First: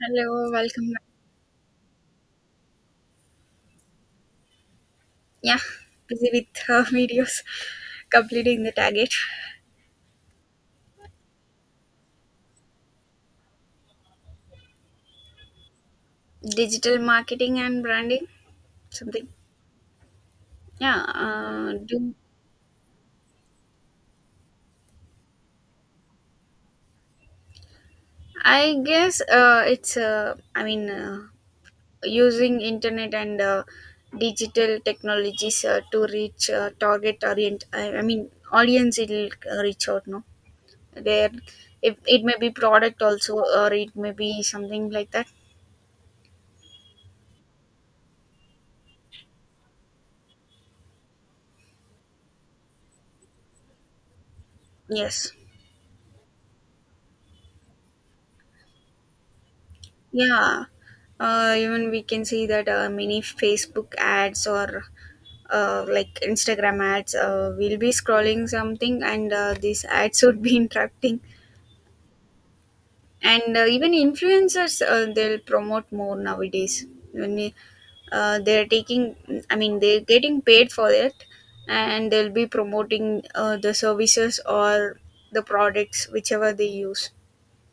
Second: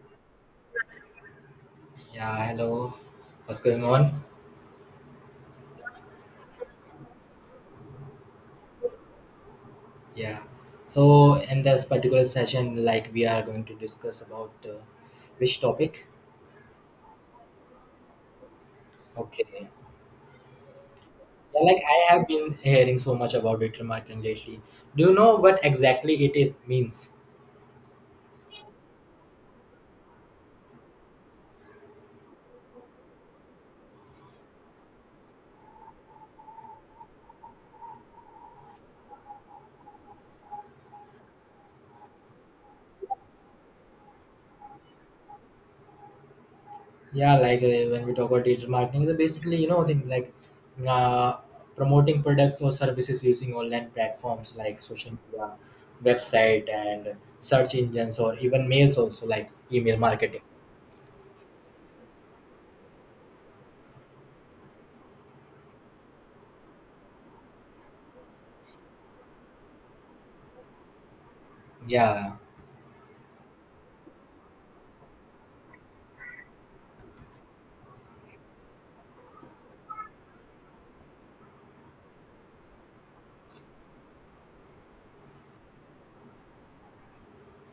Hello, welcome back. Yeah, hello. What's going on? Yeah, busy with videos, completing the target. Yeah. So in this particular session, like we are going to discuss about which topic? Digital marketing and branding, something. Okay. Yeah, Yeah, like I do have been hearing so much about digital marketing lately. Do you know what exactly it is means? I guess using internet and digital technologies to reach target orient. I mean, audience it'll reach out. No, there. If it may be product also, or it may be something like that. Yeah, like when we talk about digital marketing, it's basically thing like uh, promoting products or services using online platforms like social Yes. media, website, and search engines, or even mails also like email marketing. Yeah, even we can see that many Facebook ads or like Instagram ads will be scrolling something, and these ads would be interrupting. Yeah. And even influencers, they'll promote more nowadays. When they they're taking, I mean, they're getting paid for it, and they'll be promoting the services or the products, whichever they use.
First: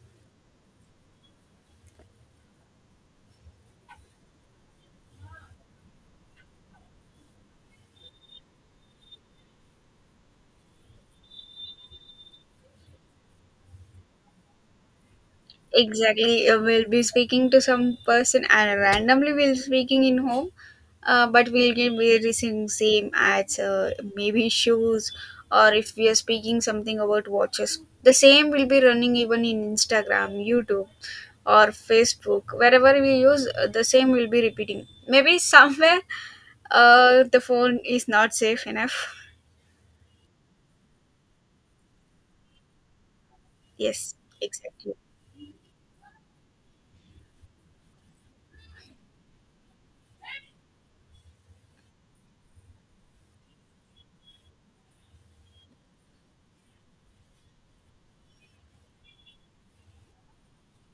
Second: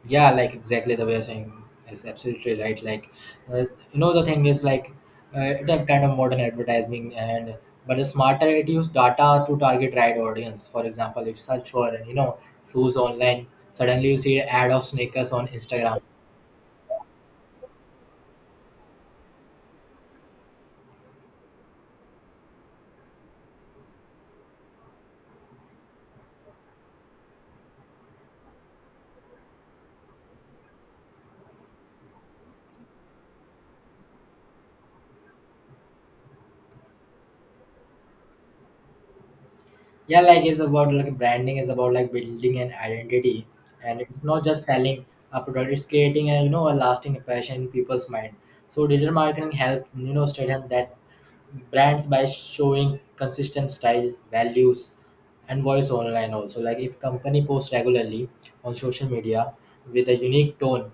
Yeah, like exactly the way you're saying is absolutely right. Like, uh, the thing is like that kind of modern advertising, and but the smarter it use data to target right audience. For example, if search for shoes online, suddenly you see an ad of sneakers on Instagram. Exactly, we'll be speaking to some person and randomly we'll speaking in home but we'll be we receiving same ads maybe shoes, or if we are speaking something about watches, the same will be running even in Instagram, YouTube or Facebook. Wherever we use, the same will be repeating. Maybe somewhere the phone is not safe enough. Yeah, like it's about like branding is about like building an identity, and Yes, it's not just exactly. selling a product; it's creating a a lasting impression in people's mind. So digital marketing help strengthen that brands by showing consistent style values and voice online also like if company posts regularly on social media with a unique tone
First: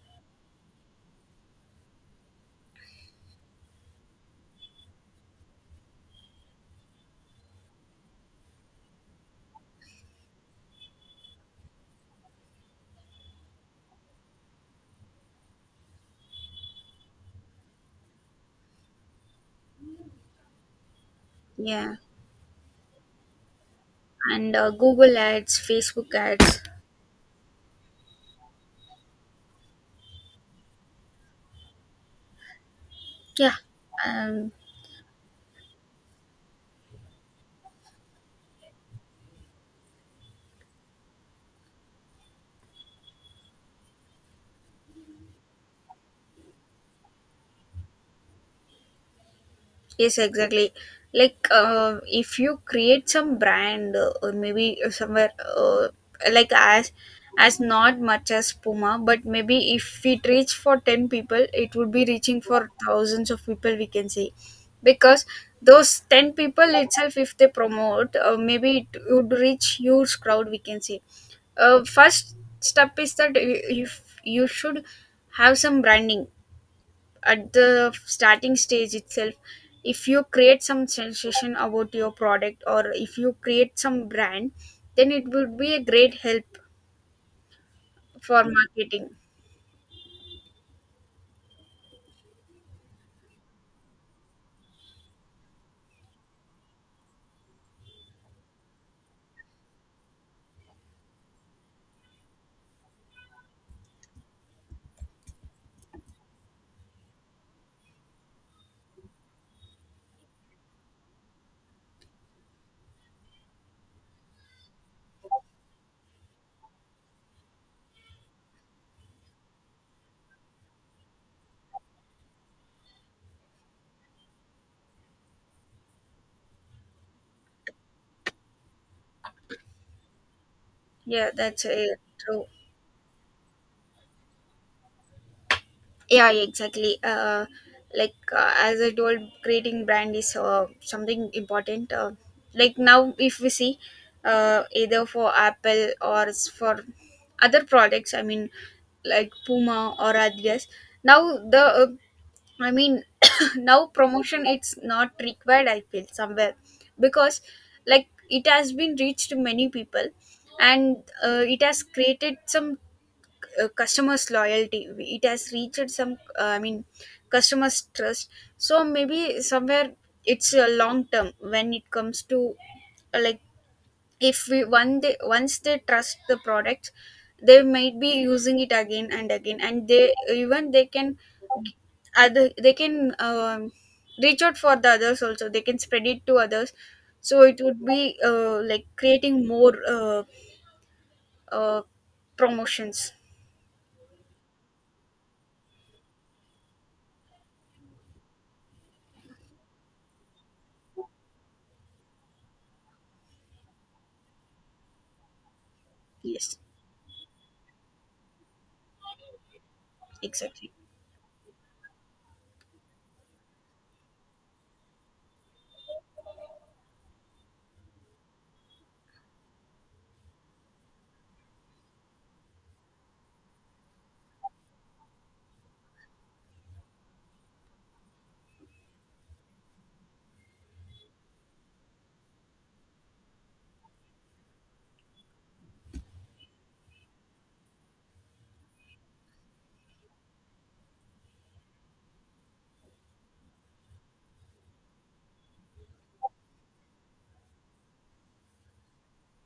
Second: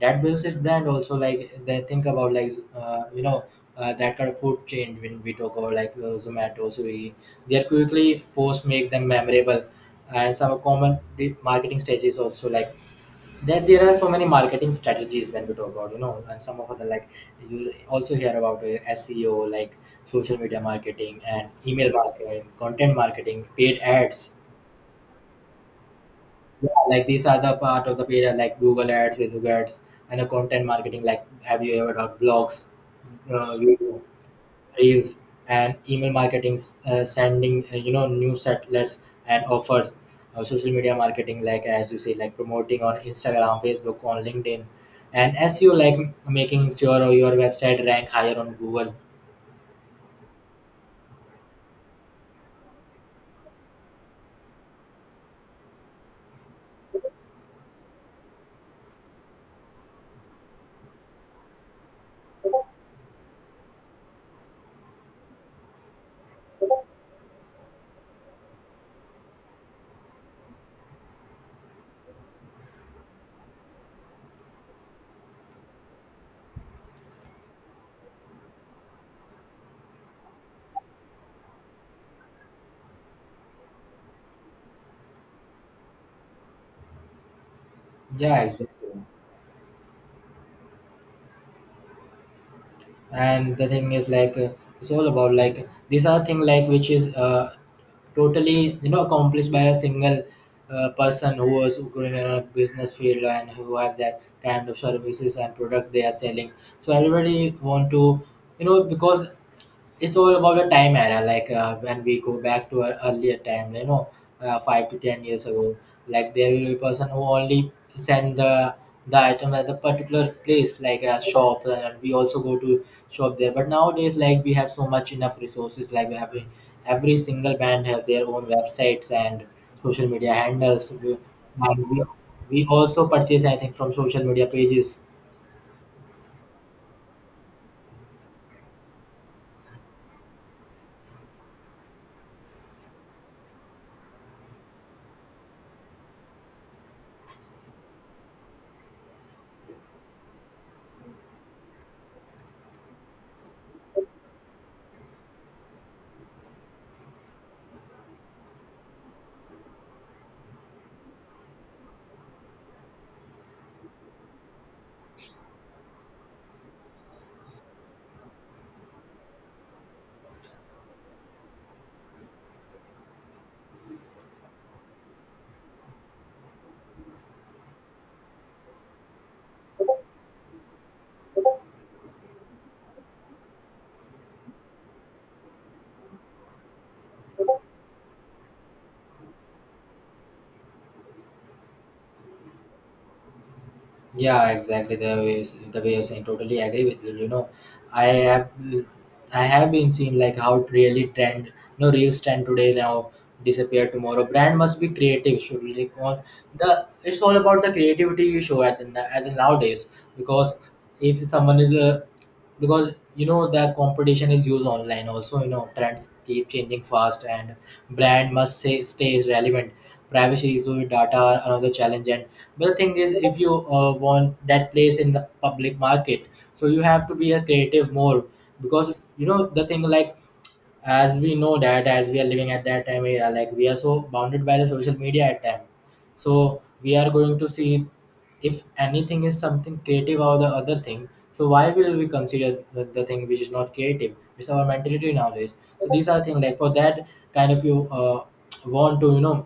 that builds its brand also like they think about like that kind of food chain when we talk about like Zomato Swiggy their quickly posts make them memorable, and some common marketing strategies also like that there are so many marketing strategies when we talk about, and some of the like you also hear about SEO, like social media marketing and email Yeah, marketing, content marketing, paid ads. and Google ads, Facebook ads. Yeah, like these are the part of the paid ad, like Google ads, Facebook ads, and the content marketing. Like, have you ever done blogs? Yeah. YouTube um reels and email marketing sending new outlets and offers, social media marketing like as you say, like promoting on Instagram Facebook on LinkedIn, and SEO like making sure your website rank higher on Google. Yes, exactly. Like, if you create some brand or maybe somewhere uh, like as not much as Puma, but maybe if it reach for ten people, it would be reaching for thousands of people, we can say. Because those ten people itself, if they promote, maybe it would reach huge crowd, we can say. First step is that you should have some branding at the starting stage itself. If you create some sensation about your product, or if you create some brand, then it would be a great help Yeah, for exactly. marketing. And the thing is like it's all about like these are thing like which is totally accomplished by a single person who was going in a business field and who have that kind of services and product they are selling, so everybody want to because it's all about the time era like when we go back to our earlier time, 5 to 10 years ago, like there will be a person who only send the item at the particular place like a shop, and we also go to shop there. But nowadays like we have so much enough resources, like we have every single brand have their own websites and social media handles we, Yeah, that's and we, true. we also purchase I think from social media pages. Yeah, exactly. Like, as I told, creating brand is something important. Like now if we see, either for Apple or for other products, I mean, like Puma or Adidas. Now the I mean, now promotion it's not required, I feel somewhere. Because like it has been reached many people, and it has created some customers loyalty. It has reached some. Customers trust. So maybe somewhere it's a long term when it comes to like if we one day once they trust the product, they might be using it again and again, and they even they can other they can reach out for the others also. They can spread it to others. So it would be like creating more uh, promotions. Yeah, exactly. The way you're saying, totally agree with you. I have been seeing like how it really trend. No reels trend today now disappear tomorrow. Brand must be creative. Should really go on Yes, the, it's all about the creativity you show at the nowadays, because exactly. if someone is a because the competition is used online also, trends keep changing fast, and brand must say, stay relevant. Privacy issues with data are another challenge, and but the thing is if you want that place in the public market, so you have to be a creative more because the thing like, as we know that as we are living at that time era like we are so bounded by the social media at time, so we are going to see if anything is something creative or the other thing, so why will we consider the thing which is not creative. It's our mentality nowadays, so these are things like for that kind of you want to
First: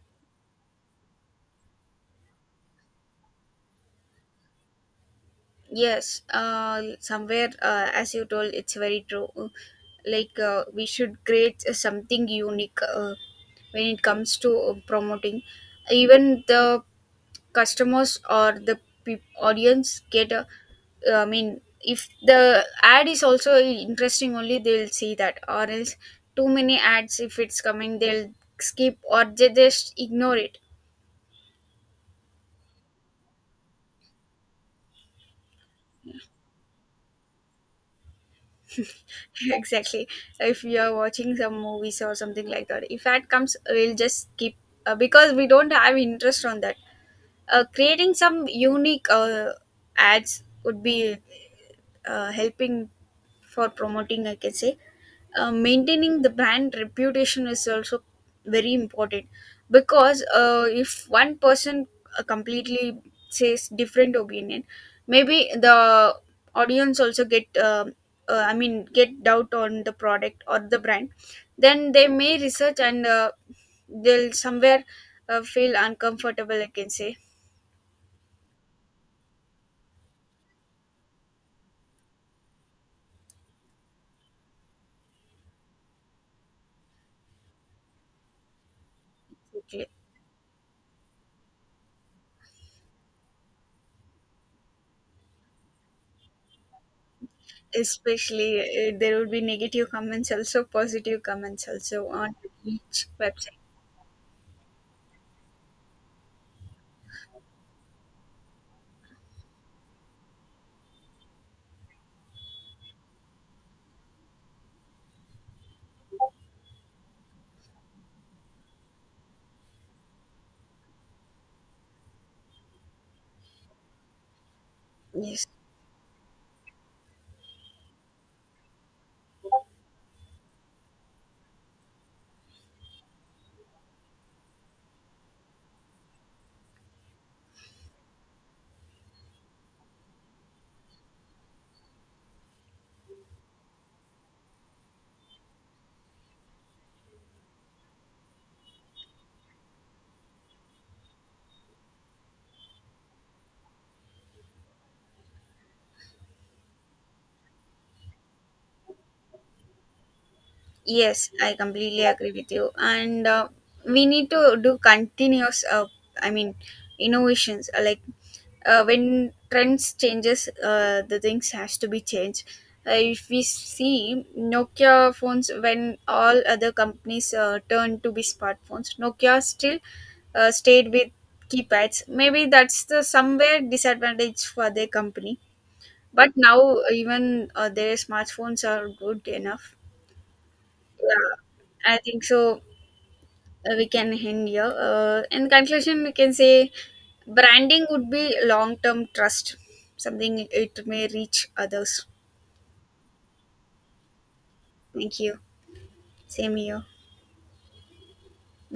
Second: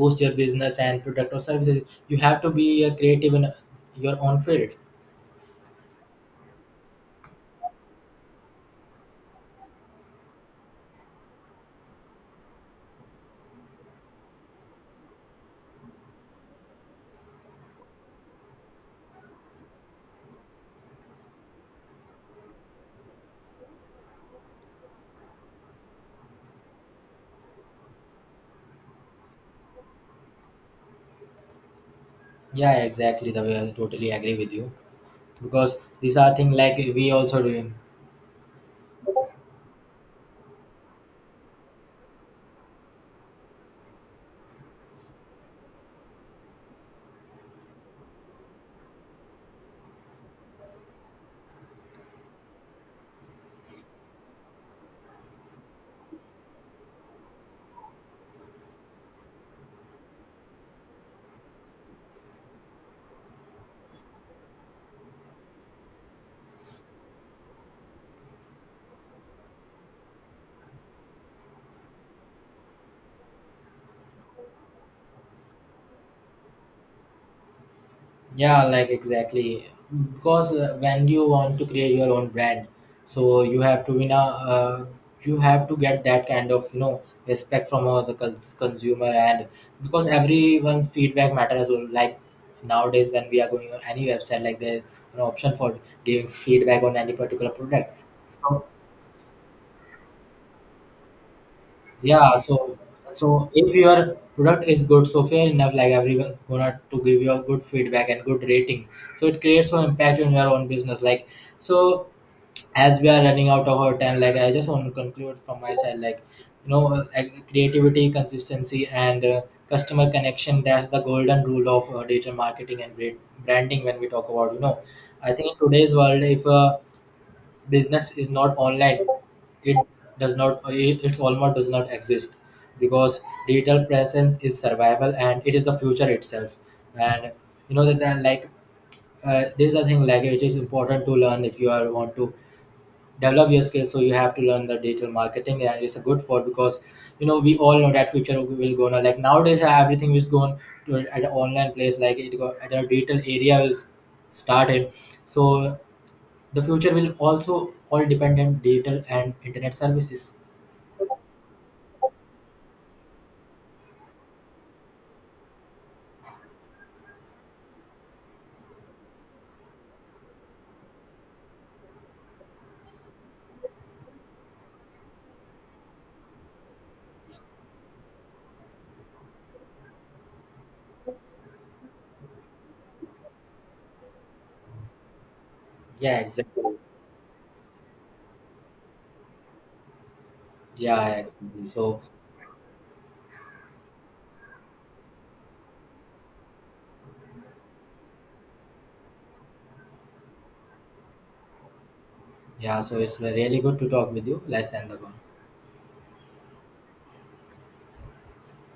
boost your business and product or services. You have to be a creative in your own field. Yes, somewhere, as you told, it's very true. Like, we should create something unique, when it comes to promoting. Even the customers or the peop audience get a I mean, if the ad is also interesting, only they'll see that, or else too many ads if it's coming they'll skip or they just ignore it. Yeah, exactly, the way I totally agree with you, because these are things like we also doing. Exactly, if you are watching some movies or something like that, if ad comes we'll just skip. Because we don't have interest on that. Creating some unique ads would be helping for promoting, I can say. Maintaining the brand reputation is also very important, because if one person completely says different opinion, maybe the audience also get get doubt on the product or the brand. Then they may research, and they'll somewhere feel uncomfortable, I can say. Yeah, like exactly. Because when you want to create your own brand, so you have to win you have to get that kind of respect from the consumer, and Okay. because everyone's feedback matters. Well. Like nowadays, when we are going on any website, like there's an option for giving feedback on any particular product. Especially So there would be negative comments also, positive comments also, on Yeah, so each so website. if your product is good, so fair enough, like everyone gonna to give you a good feedback and good ratings. So it creates some impact on your own business. Like, so as we are running out of our time, like I just want to conclude from my side, like like creativity, consistency, and customer connection. That's the golden rule of digital marketing and branding. When we talk about, I Yes. think in today's world, if business is not online, it does not it's almost does not exist, because digital presence is survival and it is the future itself. And that then like there's a thing like it is important to learn if you are want to develop your skills, so you have to learn the digital marketing, and it's a good for because we all know that future will go now, like nowadays everything is going to at an online place, like it go at a digital area will start in. So the future will also all depend on digital and internet services. Yes, I completely agree with you. And we need to do continuous, I mean, innovations. Like when trends changes, the things has to be changed. If we see Nokia phones, when all other companies turned to be smartphones, Nokia still stayed with keypads. Maybe that's the somewhere disadvantage for their company. Yeah, But exactly. now even their smartphones are good enough. Yeah, Yeah, exactly. I So think so. We can end here. In conclusion, we can say branding would be long term trust, something it may reach others. yeah, so it's really good to talk with you. Let's end the call. Thank you. Same here.